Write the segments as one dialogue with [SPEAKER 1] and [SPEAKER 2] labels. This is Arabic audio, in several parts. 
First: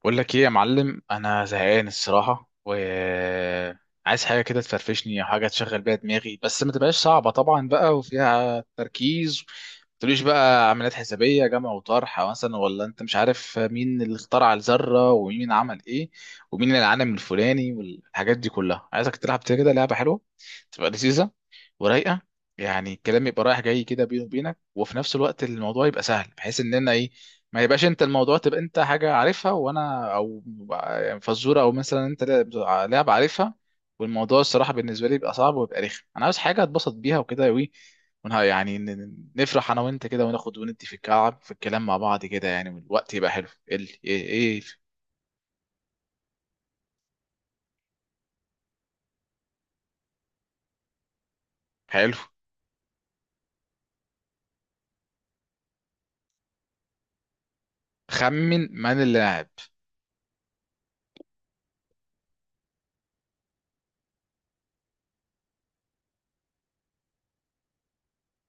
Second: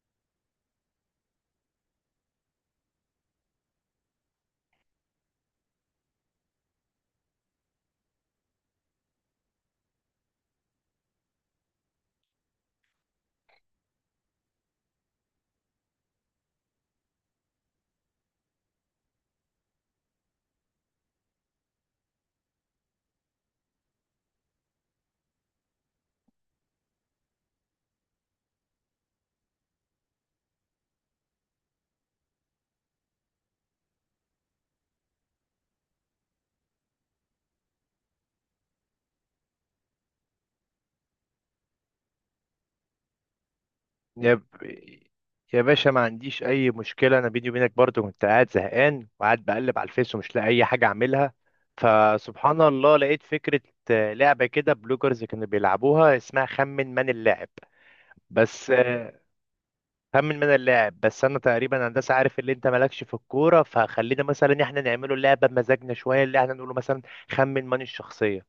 [SPEAKER 1] بقول لك ايه يا معلم، انا زهقان الصراحه، و عايز حاجه كده تفرفشني او حاجه تشغل بيها دماغي، بس ما تبقاش صعبه طبعا بقى وفيها تركيز. ما تقوليش بقى عمليات حسابيه جمع وطرح مثلا، ولا انت مش عارف مين اللي اخترع الذره ومين عمل ايه ومين العالم الفلاني والحاجات دي كلها. عايزك تلعب كده لعبه حلوه، تبقى لذيذه ورايقه. يعني الكلام يبقى رايح جاي كده بيني وبينك، وفي نفس الوقت الموضوع يبقى سهل بحيث اننا ايه، ما يبقاش انت الموضوع تبقى انت حاجة عارفها وانا او يعني فزورة، او مثلا انت لاعب عارفها والموضوع الصراحة بالنسبة لي بيبقى صعب ويبقى رخم. انا عاوز حاجة اتبسط بيها وكده، وي ونها يعني نفرح انا وانت كده وناخد وندي في الكعب في الكلام مع بعض كده يعني، والوقت يبقى حلو. ايه ال- ايه
[SPEAKER 2] يا ب...
[SPEAKER 1] ايه؟
[SPEAKER 2] يا باشا، ما عنديش اي مشكله. انا بيني وبينك برضو كنت قاعد زهقان وقاعد بقلب على الفيس ومش لاقي اي حاجه اعملها.
[SPEAKER 1] حلو.
[SPEAKER 2] فسبحان الله لقيت فكره. لعبه كده بلوجرز كانوا بيلعبوها اسمها خمن من اللاعب.
[SPEAKER 1] خمن
[SPEAKER 2] بس
[SPEAKER 1] من اللاعب.
[SPEAKER 2] خمن من اللاعب. بس انا تقريبا هندسه عارف اللي انت مالكش في الكوره، فخلينا مثلا احنا نعمله لعبه بمزاجنا شويه اللي احنا نقوله. مثلا خمن من الشخصيه.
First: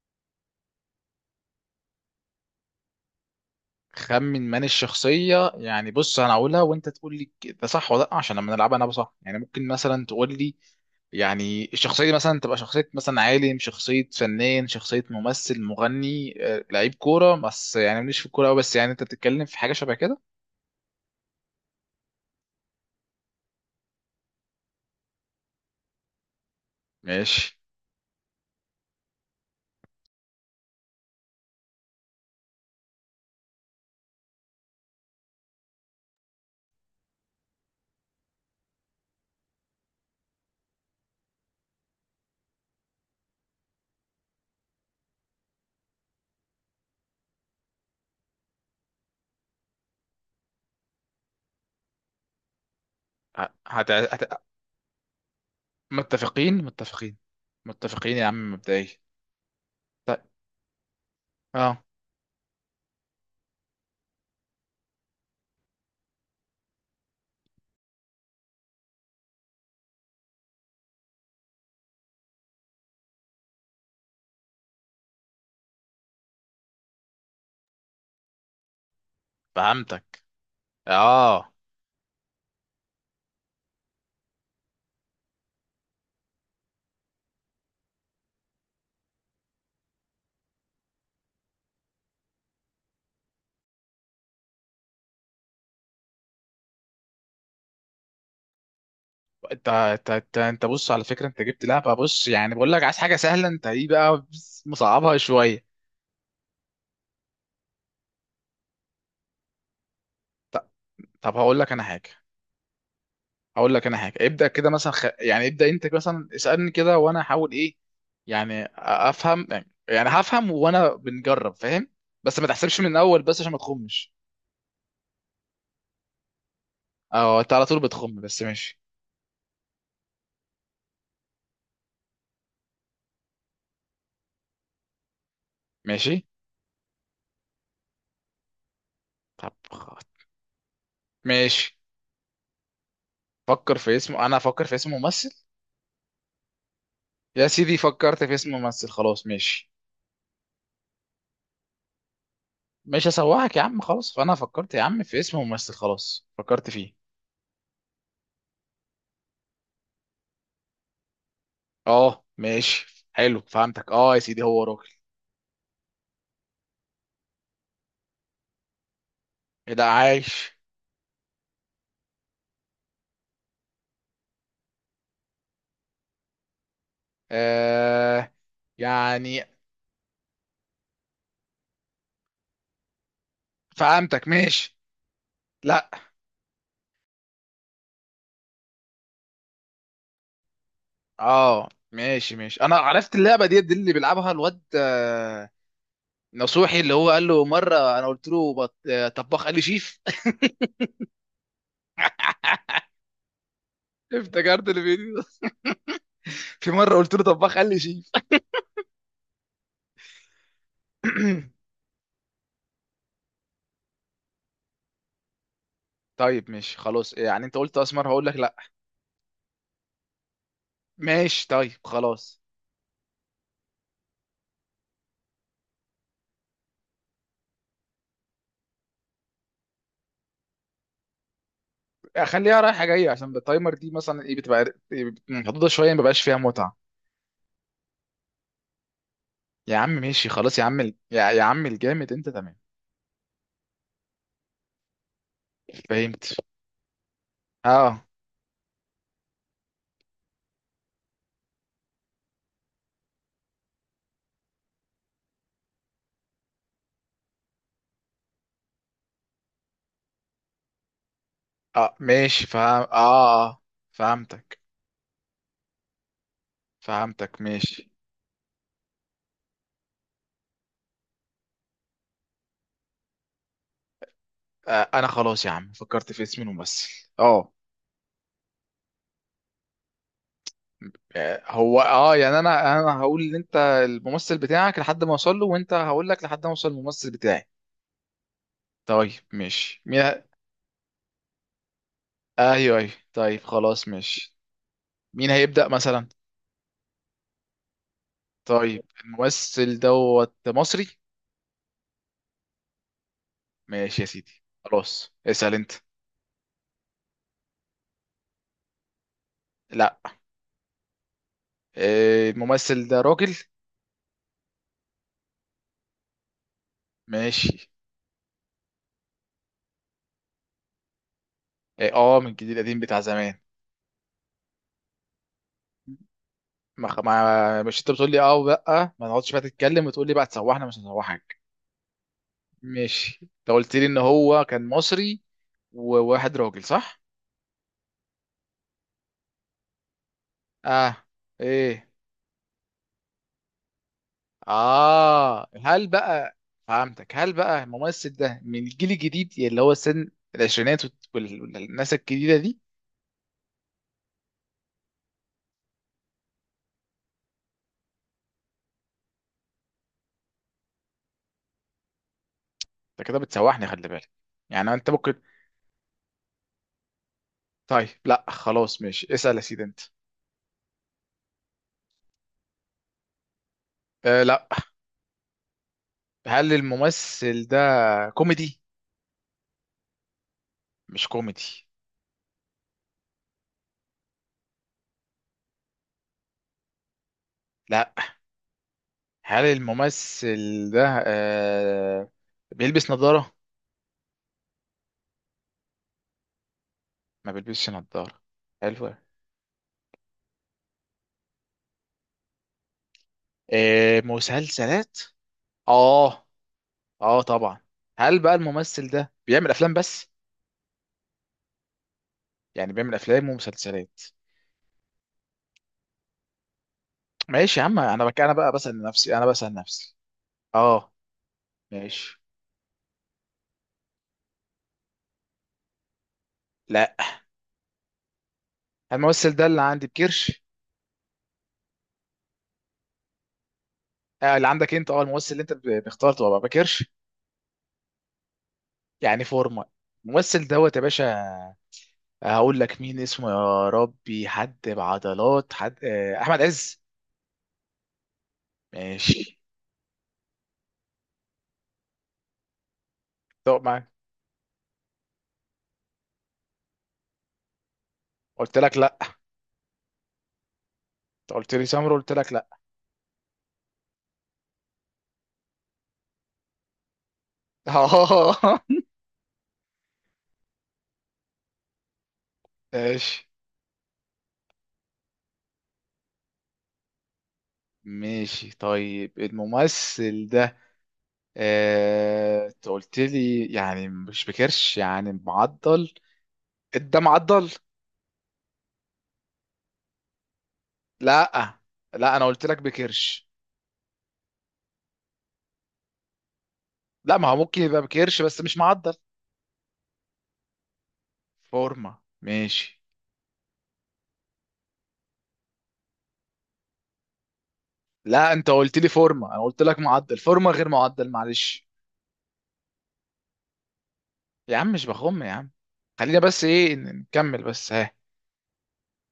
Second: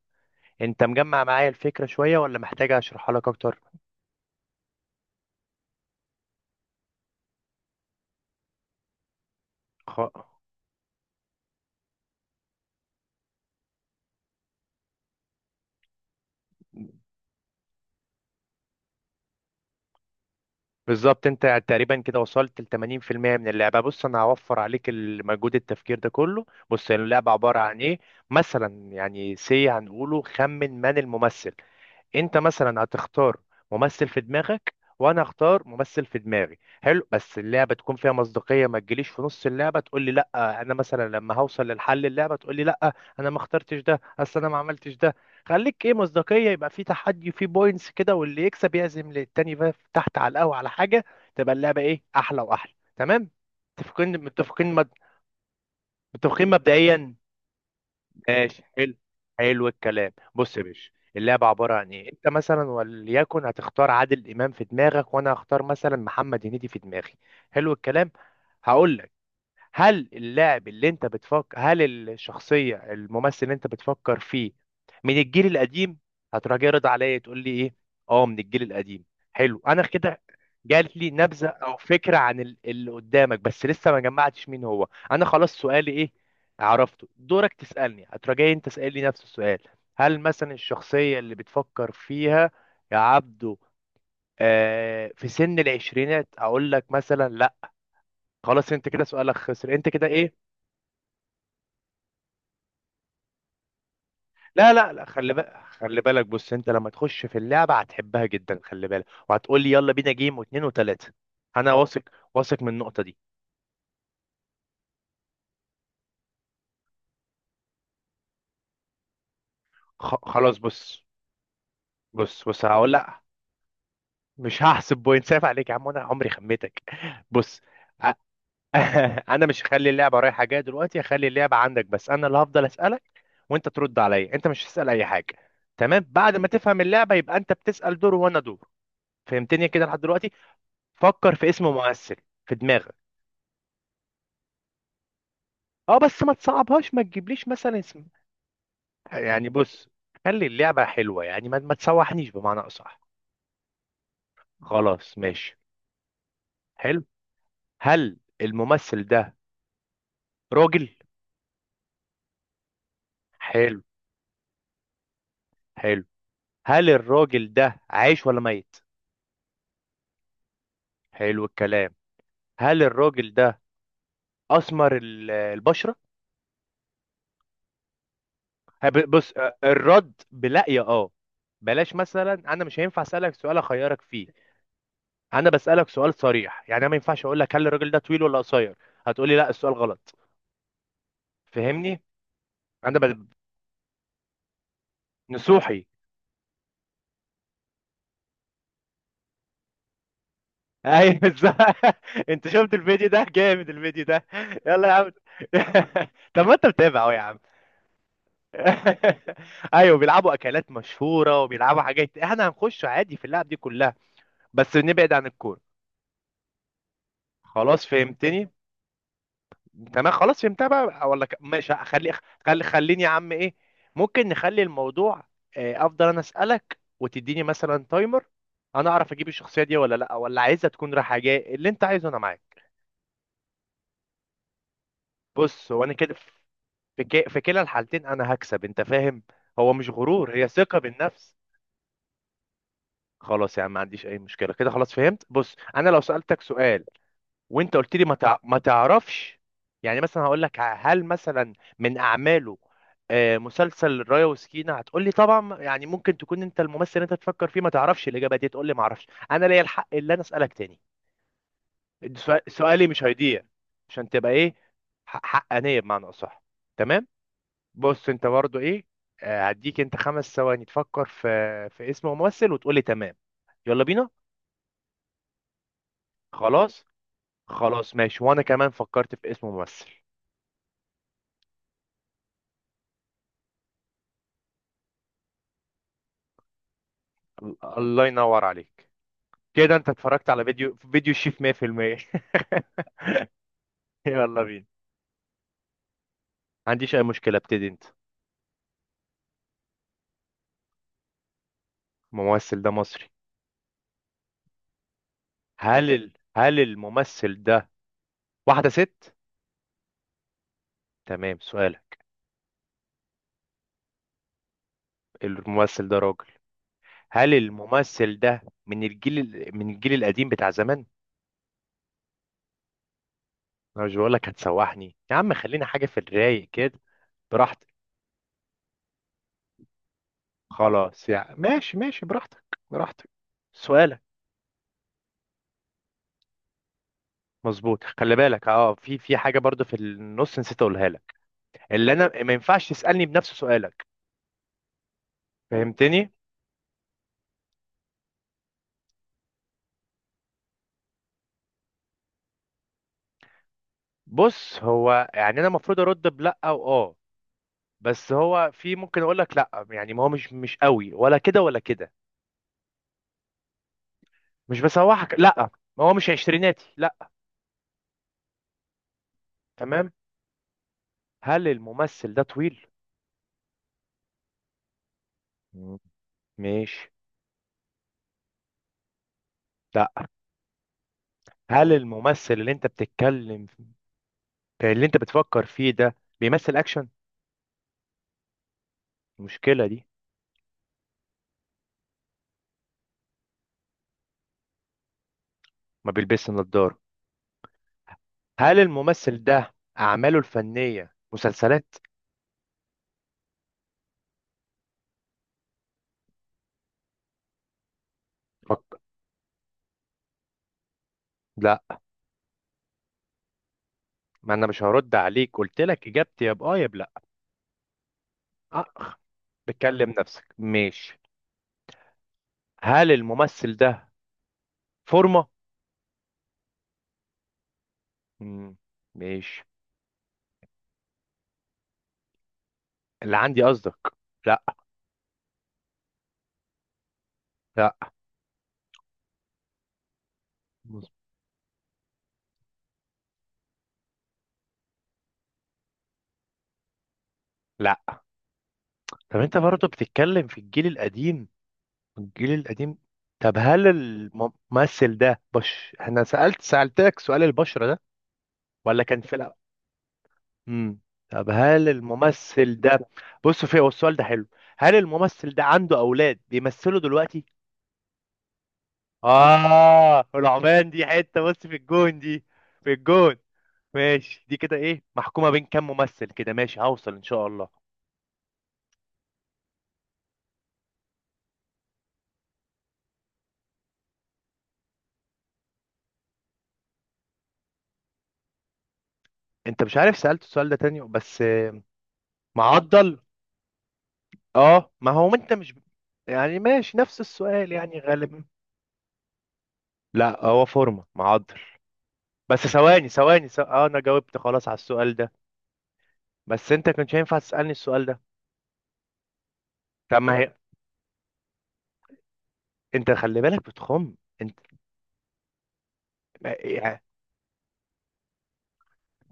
[SPEAKER 2] انت مجمع معايا الفكره شويه ولا محتاج اشرحها لك اكتر؟
[SPEAKER 1] خمن من الشخصية. يعني بص، انا هقولها وانت تقول لي ده صح ولا لا، عشان لما نلعبها انا صح. يعني ممكن
[SPEAKER 2] خ...
[SPEAKER 1] مثلا تقول لي يعني الشخصية دي مثلا تبقى شخصية مثلا عالم، شخصية فنان، شخصية ممثل، مغني، آه، لعيب كورة، بس يعني مش في الكورة أوي، بس يعني أنت بتتكلم في حاجة شبه كده.
[SPEAKER 2] بالظبط، انت تقريبا كده وصلت ل 80% من اللعبه. بص، انا هوفر عليك المجهود التفكير ده كله. بص، اللعبه
[SPEAKER 1] ماشي.
[SPEAKER 2] عباره عن ايه. مثلا يعني سي هنقوله خمن من الممثل. انت مثلا هتختار ممثل في دماغك، وانا اختار ممثل في دماغي. حلو، بس اللعبه تكون فيها مصداقيه، ما تجيليش في نص اللعبه تقول لي لا. انا مثلا لما هوصل للحل اللعبه تقول لي لا انا ما اخترتش ده، اصل انا ما عملتش ده. خليك ايه مصداقيه، يبقى في تحدي، في بوينتس كده، واللي يكسب يعزم للتاني بقى في- تحت على القهوه على حاجه. تبقى اللعبه ايه، احلى واحلى. تمام؟
[SPEAKER 1] ه- هت...
[SPEAKER 2] متفقين
[SPEAKER 1] هت...
[SPEAKER 2] متفقين متفقين
[SPEAKER 1] متفقين
[SPEAKER 2] مبدئيا.
[SPEAKER 1] متفقين. متفقين يا عم
[SPEAKER 2] ماشي.
[SPEAKER 1] مبدئيا.
[SPEAKER 2] حلو. حلو الكلام.
[SPEAKER 1] طيب.
[SPEAKER 2] بص يا باشا، اللعبة عبارة
[SPEAKER 1] اه،
[SPEAKER 2] عن ايه. انت مثلا وليكن هتختار عادل امام في دماغك، وانا هختار مثلا محمد هنيدي في دماغي. حلو الكلام. هقول لك هل اللاعب اللي انت بتفكر، هل الشخصية الممثل اللي انت بتفكر فيه من الجيل القديم؟ هتروح جاي رد عليا تقول لي ايه، اه من الجيل القديم. حلو، انا كده
[SPEAKER 1] فهمتك.
[SPEAKER 2] جات لي نبذة
[SPEAKER 1] اه.
[SPEAKER 2] او فكرة عن اللي قدامك، بس لسه ما جمعتش مين هو. انا خلاص سؤالي ايه، عرفته. دورك تسألني. هتروح جاي انت تسألني نفس السؤال، هل مثلا الشخصية اللي بتفكر فيها يا عبدو في سن العشرينات، اقول لك مثلا لا. خلاص، انت كده سؤالك
[SPEAKER 1] انت
[SPEAKER 2] خسر. انت كده
[SPEAKER 1] انت انت
[SPEAKER 2] ايه.
[SPEAKER 1] انت بص، على فكرة انت جبت لعبة. بص يعني بقول لك عايز حاجة سهلة، انت ايه بقى
[SPEAKER 2] لا لا لا،
[SPEAKER 1] مصعبها
[SPEAKER 2] خلي بالك،
[SPEAKER 1] شوية؟
[SPEAKER 2] خلي بالك. بص، انت لما تخش في اللعبه هتحبها جدا، خلي بالك، وهتقول لي يلا بينا جيم، واتنين
[SPEAKER 1] طب.
[SPEAKER 2] وتلاته.
[SPEAKER 1] طب هقول
[SPEAKER 2] انا
[SPEAKER 1] لك
[SPEAKER 2] اه
[SPEAKER 1] انا
[SPEAKER 2] واثق.
[SPEAKER 1] حاجة.
[SPEAKER 2] واثق من النقطه دي.
[SPEAKER 1] اقول لك انا حاجه ابدا كده مثلا. يعني ابدا انت مثلا اسالني كده وانا احاول ايه، يعني افهم، يعني هفهم
[SPEAKER 2] خلاص
[SPEAKER 1] وانا
[SPEAKER 2] بص.
[SPEAKER 1] بنجرب فاهم. بس
[SPEAKER 2] بص
[SPEAKER 1] ما
[SPEAKER 2] بص
[SPEAKER 1] تحسبش من
[SPEAKER 2] هقول
[SPEAKER 1] الاول
[SPEAKER 2] لا.
[SPEAKER 1] بس عشان ما تخمش.
[SPEAKER 2] مش هحسب بوينت، سايف عليك يا عم، انا عمري خميتك.
[SPEAKER 1] اه انت
[SPEAKER 2] بص،
[SPEAKER 1] على طول
[SPEAKER 2] أ-
[SPEAKER 1] بتخم، بس ماشي.
[SPEAKER 2] انا مش هخلي اللعبه رايحه جايه دلوقتي. هخلي اللعبه عندك، بس انا اللي هفضل اسالك وانت ترد عليا. انت مش هتسال اي حاجه. تمام؟
[SPEAKER 1] ماشي.
[SPEAKER 2] بعد ما تفهم اللعبه يبقى انت بتسال دور وانا دور.
[SPEAKER 1] طب
[SPEAKER 2] فهمتني كده لحد
[SPEAKER 1] خ-
[SPEAKER 2] دلوقتي؟ فكر في اسم
[SPEAKER 1] ماشي.
[SPEAKER 2] ممثل في دماغك.
[SPEAKER 1] فكر في اسم، انا افكر في اسم ممثل.
[SPEAKER 2] اه بس ما تصعبهاش، ما
[SPEAKER 1] يا
[SPEAKER 2] تجيبليش
[SPEAKER 1] سيدي
[SPEAKER 2] مثلا اسم
[SPEAKER 1] فكرت في اسم ممثل، خلاص
[SPEAKER 2] يعني.
[SPEAKER 1] ماشي.
[SPEAKER 2] بص، خلي اللعبة حلوة يعني، ما تسوحنيش بمعنى أصح.
[SPEAKER 1] مش هسوحك يا عم خلاص، فانا فكرت يا عم
[SPEAKER 2] خلاص
[SPEAKER 1] في اسم
[SPEAKER 2] ماشي.
[SPEAKER 1] ممثل، خلاص فكرت فيه.
[SPEAKER 2] حلو. هل الممثل ده راجل؟
[SPEAKER 1] اه ماشي حلو،
[SPEAKER 2] حلو.
[SPEAKER 1] فهمتك. اه يا سيدي، هو راجل.
[SPEAKER 2] حلو. هل الراجل ده عايش ولا ميت؟
[SPEAKER 1] ايه ده عايش.
[SPEAKER 2] حلو الكلام. هل الراجل ده أسمر البشرة؟
[SPEAKER 1] آه،
[SPEAKER 2] بص
[SPEAKER 1] يعني.
[SPEAKER 2] الرد بلا يا اه. بلاش مثلا، انا مش هينفع اسالك سؤال اخيرك
[SPEAKER 1] فهمتك
[SPEAKER 2] فيه.
[SPEAKER 1] ماشي.
[SPEAKER 2] انا بسالك
[SPEAKER 1] لا.
[SPEAKER 2] سؤال صريح يعني. انا ما ينفعش اقول لك هل الراجل ده طويل ولا قصير، هتقولي لا السؤال غلط.
[SPEAKER 1] اه
[SPEAKER 2] فهمني.
[SPEAKER 1] ماشي ماشي، انا
[SPEAKER 2] انا
[SPEAKER 1] عرفت
[SPEAKER 2] بل...
[SPEAKER 1] اللعبه دي اللي بيلعبها الواد آه،
[SPEAKER 2] نصوحي.
[SPEAKER 1] نصوحي، اللي هو قال له مره انا قلت له آه، طباخ، قال لي شيف.
[SPEAKER 2] ايوه بالظبط. انت شفت الفيديو ده؟ جامد الفيديو ده.
[SPEAKER 1] افتكرت
[SPEAKER 2] يلا يا عم.
[SPEAKER 1] الفيديو ده.
[SPEAKER 2] طب ما انت
[SPEAKER 1] في مره
[SPEAKER 2] متابع اهو
[SPEAKER 1] قلت
[SPEAKER 2] يا
[SPEAKER 1] له
[SPEAKER 2] عم.
[SPEAKER 1] طباخ قال لي شيف.
[SPEAKER 2] ايوه، بيلعبوا اكلات مشهوره وبيلعبوا حاجات، احنا هنخش عادي في اللعب دي كلها. بس نبعد عن الكوره.
[SPEAKER 1] طيب ماشي خلاص، يعني انت قلت
[SPEAKER 2] خلاص
[SPEAKER 1] اسمر هقول لك
[SPEAKER 2] فهمتني.
[SPEAKER 1] لا.
[SPEAKER 2] تمام. خلاص فهمتها بقى ولا
[SPEAKER 1] ماشي طيب
[SPEAKER 2] ماشي. خلي
[SPEAKER 1] خلاص.
[SPEAKER 2] خليني يا عم ايه، ممكن نخلي الموضوع افضل انا اسالك وتديني مثلا تايمر، انا اعرف اجيب الشخصيه دي ولا لا، ولا عايزها تكون رايحه جايه. اللي انت عايزه انا معاك.
[SPEAKER 1] خليها رايحه جايه، عشان بالتايمر دي مثلا ايه بتبقى محدوده
[SPEAKER 2] بص هو
[SPEAKER 1] شويه
[SPEAKER 2] انا
[SPEAKER 1] ما
[SPEAKER 2] كده
[SPEAKER 1] بيبقاش
[SPEAKER 2] في
[SPEAKER 1] فيها متعه.
[SPEAKER 2] في ك- في كلا الحالتين انا هكسب، انت فاهم. هو
[SPEAKER 1] يا عم
[SPEAKER 2] مش
[SPEAKER 1] ماشي
[SPEAKER 2] غرور، هي
[SPEAKER 1] خلاص يا عم.
[SPEAKER 2] ثقة بالنفس.
[SPEAKER 1] يا عم الجامد، انت تمام.
[SPEAKER 2] خلاص يا عم، ما عنديش اي مشكلة كده. خلاص فهمت. بص انا لو
[SPEAKER 1] فهمت.
[SPEAKER 2] سألتك سؤال وانت قلت
[SPEAKER 1] اه.
[SPEAKER 2] لي ما تعرفش، يعني مثلا هقول لك هل مثلا من اعماله مسلسل رايا وسكينة، هتقول لي طبعا، يعني ممكن تكون انت الممثل اللي انت تفكر فيه، ما تعرفش الاجابة دي تقول لي ما اعرفش، انا ليا الحق اللي انا اسالك تاني.
[SPEAKER 1] اه ماشي فهم
[SPEAKER 2] سؤالي
[SPEAKER 1] اه.
[SPEAKER 2] مش هيضيع
[SPEAKER 1] اه
[SPEAKER 2] عشان تبقى ايه،
[SPEAKER 1] فهمتك.
[SPEAKER 2] حقانية بمعنى اصح. تمام.
[SPEAKER 1] فهمتك ماشي.
[SPEAKER 2] بص انت برضو ايه، هديك انت خمس ثواني تفكر في في اسم ممثل وتقولي تمام. يلا بينا.
[SPEAKER 1] آه انا خلاص يا عم فكرت في اسم
[SPEAKER 2] خلاص.
[SPEAKER 1] الممثل. اه.
[SPEAKER 2] خلاص ماشي، وانا كمان فكرت في اسم ممثل.
[SPEAKER 1] آه، هو اه يعني انا انا هقول ان انت الممثل بتاعك لحد ما اوصل له، وانت هقول لك لحد ما اوصل الممثل بتاعي.
[SPEAKER 2] الله ينور عليك.
[SPEAKER 1] طيب
[SPEAKER 2] كده
[SPEAKER 1] ماشي،
[SPEAKER 2] انت اتفرجت على فيديو فيديو الشيف 100%.
[SPEAKER 1] ايوه ايوه طيب خلاص ماشي.
[SPEAKER 2] يلا بينا.
[SPEAKER 1] مين هيبدأ مثلا؟
[SPEAKER 2] ما عنديش اي مشكلة، ابتدي انت.
[SPEAKER 1] طيب الممثل دوت مصري.
[SPEAKER 2] الممثل ده مصري.
[SPEAKER 1] ماشي يا سيدي خلاص، اسأل انت.
[SPEAKER 2] هل الممثل ده واحدة ست؟
[SPEAKER 1] لا.
[SPEAKER 2] تمام سؤالك.
[SPEAKER 1] آه، الممثل ده راجل.
[SPEAKER 2] الممثل ده راجل. هل
[SPEAKER 1] ماشي.
[SPEAKER 2] الممثل ده من الجيل القديم بتاع زمان؟
[SPEAKER 1] اه آه، من الجيل القديم بتاع زمان.
[SPEAKER 2] انا مش بقول لك هتسوحني يا عم، خلينا حاجه في الرايق كده.
[SPEAKER 1] ما خ- ما
[SPEAKER 2] براحتك.
[SPEAKER 1] مش انت بتقول لي اه ولا، ما نقعدش بقى تتكلم وتقول لي بقى تسوحنا. مش
[SPEAKER 2] خلاص يا
[SPEAKER 1] هنسوحك.
[SPEAKER 2] ماشي ماشي براحتك. براحتك.
[SPEAKER 1] ماشي. انت قلت لي ان
[SPEAKER 2] سؤالك.
[SPEAKER 1] هو كان مصري وواحد راجل، صح.
[SPEAKER 2] مظبوط. خلي بالك اه، في حاجه برضو في النص نسيت اقولها
[SPEAKER 1] اه.
[SPEAKER 2] لك،
[SPEAKER 1] ايه.
[SPEAKER 2] اللي انا ما ينفعش تسالني بنفس سؤالك.
[SPEAKER 1] اه. هل
[SPEAKER 2] فهمتني.
[SPEAKER 1] بقى فهمتك. هل بقى الممثل ده من الجيل الجديد اللي هو سن العشرينات والناس الجديده دي؟
[SPEAKER 2] بص هو يعني انا المفروض ارد بلا او اه، بس هو في ممكن اقول لك لا يعني، ما هو مش قوي ولا كده ولا كده.
[SPEAKER 1] انت كده بتسوحني، خلي بالك.
[SPEAKER 2] مش
[SPEAKER 1] يعني انت ممكن.
[SPEAKER 2] بسوحك لا. ما هو مش عشريناتي لا.
[SPEAKER 1] طيب لا خلاص ماشي، اسأل يا سيدي انت.
[SPEAKER 2] تمام. هل الممثل ده طويل؟
[SPEAKER 1] آه لا.
[SPEAKER 2] مم.
[SPEAKER 1] هل
[SPEAKER 2] ماشي.
[SPEAKER 1] الممثل ده كوميدي؟
[SPEAKER 2] لا.
[SPEAKER 1] مش كوميدي.
[SPEAKER 2] هل الممثل اللي انت بتتكلم، اللي انت بتفكر فيه ده بيمثل اكشن؟
[SPEAKER 1] لا. هل
[SPEAKER 2] المشكله دي،
[SPEAKER 1] الممثل ده آه بيلبس نظارة؟
[SPEAKER 2] ما بيلبسش نظاره.
[SPEAKER 1] ما بيلبسش نظارة.
[SPEAKER 2] هل
[SPEAKER 1] حلوة.
[SPEAKER 2] الممثل ده اعماله الفنيه مسلسلات؟
[SPEAKER 1] آه مسلسلات؟ اه. اه طبعا. هل بقى
[SPEAKER 2] فك...
[SPEAKER 1] الممثل ده بيعمل افلام بس؟
[SPEAKER 2] لا،
[SPEAKER 1] يعني بيعمل افلام ومسلسلات.
[SPEAKER 2] ما انا مش هرد عليك، قلت لك اجابتي يا باه يا بلا.
[SPEAKER 1] ماشي يا عم. انا بك، انا بقى
[SPEAKER 2] أه.
[SPEAKER 1] بسأل نفسي، انا بسأل
[SPEAKER 2] بتكلم
[SPEAKER 1] نفسي.
[SPEAKER 2] نفسك
[SPEAKER 1] اه.
[SPEAKER 2] ماشي.
[SPEAKER 1] ماشي.
[SPEAKER 2] هل الممثل ده فورمه؟
[SPEAKER 1] لا.
[SPEAKER 2] مم.
[SPEAKER 1] الممثل
[SPEAKER 2] ماشي.
[SPEAKER 1] ده اللي عندي بكرش.
[SPEAKER 2] اللي عندي قصدك.
[SPEAKER 1] آه
[SPEAKER 2] لا.
[SPEAKER 1] اللي عندك انت، اه الممثل اللي انت بختار تبقى بكرش؟
[SPEAKER 2] لا.
[SPEAKER 1] يعني فورمة. الممثل دوت يا باشا. هقول لك مين اسمه، يا ربي، حد بعضلات، حد آه، احمد عز.
[SPEAKER 2] لا. طب انت
[SPEAKER 1] ماشي.
[SPEAKER 2] برضه بتتكلم في الجيل القديم، الجيل القديم. طب
[SPEAKER 1] طب
[SPEAKER 2] هل
[SPEAKER 1] معاك،
[SPEAKER 2] الممثل ده انا سألتك سؤال البشرة ده
[SPEAKER 1] قلت لك
[SPEAKER 2] ولا
[SPEAKER 1] لا.
[SPEAKER 2] كان في الأول؟ امم طب
[SPEAKER 1] قلت لي
[SPEAKER 2] هل
[SPEAKER 1] سمر قلت لك لا.
[SPEAKER 2] الممثل ده، بص في هو السؤال ده حلو، هل الممثل ده عنده أولاد بيمثلوا دلوقتي؟ العمان دي حتة، بص في الجون دي. في الجون.
[SPEAKER 1] ماشي
[SPEAKER 2] ماشي. دي كده ايه، محكومة بين كام ممثل كده، ماشي هوصل ان شاء الله.
[SPEAKER 1] ماشي طيب الممثل ده آه، انت قلت لي يعني مش بكرش يعني معضل، ده معضل.
[SPEAKER 2] انت مش عارف، سألت السؤال ده تاني بس
[SPEAKER 1] لا. لا انا قلت لك
[SPEAKER 2] معضل.
[SPEAKER 1] بكرش.
[SPEAKER 2] اه ما هو انت مش، يعني ماشي نفس
[SPEAKER 1] لا ما هو
[SPEAKER 2] السؤال
[SPEAKER 1] ممكن
[SPEAKER 2] يعني
[SPEAKER 1] يبقى بكرش
[SPEAKER 2] غالبا.
[SPEAKER 1] بس مش معضل.
[SPEAKER 2] لا هو فورمة معضل.
[SPEAKER 1] فورمة
[SPEAKER 2] بس
[SPEAKER 1] ماشي.
[SPEAKER 2] ثواني ثواني اه انا جاوبت خلاص على السؤال ده. بس انت كنتش هينفع تسألني السؤال ده.
[SPEAKER 1] لا انت قلت لي فورمة انا قلت لك
[SPEAKER 2] طب
[SPEAKER 1] معضل،
[SPEAKER 2] ما هي.
[SPEAKER 1] فورمة غير معضل، معلش.
[SPEAKER 2] انت خلي بالك بتخم. انت
[SPEAKER 1] يا عم مش بخم يا عم. خلينا بس ايه
[SPEAKER 2] يعني...
[SPEAKER 1] نكمل بس، ها.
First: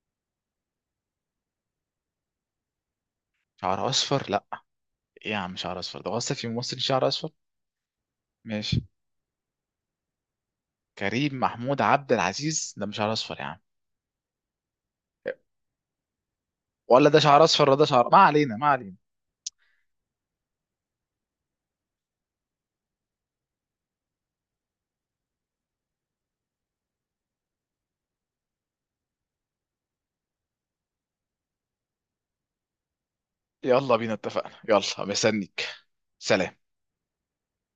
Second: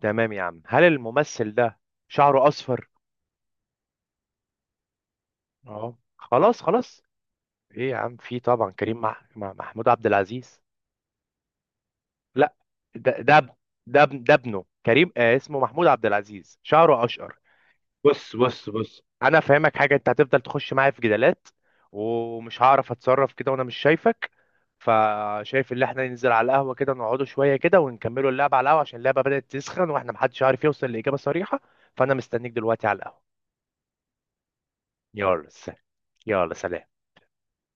[SPEAKER 2] تمام يا عم. هل الممثل ده شعره اصفر؟
[SPEAKER 1] شعر اصفر لا. ايه يا عم، شعر
[SPEAKER 2] اه
[SPEAKER 1] اصفر ده اصلا في
[SPEAKER 2] خلاص
[SPEAKER 1] ممثل
[SPEAKER 2] خلاص.
[SPEAKER 1] شعر اصفر؟
[SPEAKER 2] ايه يا عم، في طبعا
[SPEAKER 1] ماشي.
[SPEAKER 2] كريم مع محمود عبد العزيز.
[SPEAKER 1] كريم محمود عبد
[SPEAKER 2] لا،
[SPEAKER 1] العزيز ده مش شعر
[SPEAKER 2] ده
[SPEAKER 1] اصفر
[SPEAKER 2] ده
[SPEAKER 1] يا
[SPEAKER 2] اب-
[SPEAKER 1] عم؟
[SPEAKER 2] ده ابنه كريم اسمه محمود عبد العزيز شعره
[SPEAKER 1] ولا ده
[SPEAKER 2] اشقر.
[SPEAKER 1] شعر اصفر ولا ده شعر، ما
[SPEAKER 2] بص
[SPEAKER 1] علينا ما
[SPEAKER 2] بص
[SPEAKER 1] علينا.
[SPEAKER 2] بص، انا افهمك حاجه، انت هتفضل تخش معايا في جدالات ومش هعرف اتصرف كده وانا مش شايفك. فشايف ان احنا ننزل على القهوه كده، نقعدوا شويه كده ونكملوا اللعبه على القهوه، عشان اللعبه بدات تسخن واحنا محدش عارف يوصل لاجابه صريحه. فانا مستنيك دلوقتي على القهوه.
[SPEAKER 1] يلا بينا اتفقنا، يلا
[SPEAKER 2] يلا
[SPEAKER 1] مستنيك.
[SPEAKER 2] س- يلا
[SPEAKER 1] سلام.
[SPEAKER 2] سلام.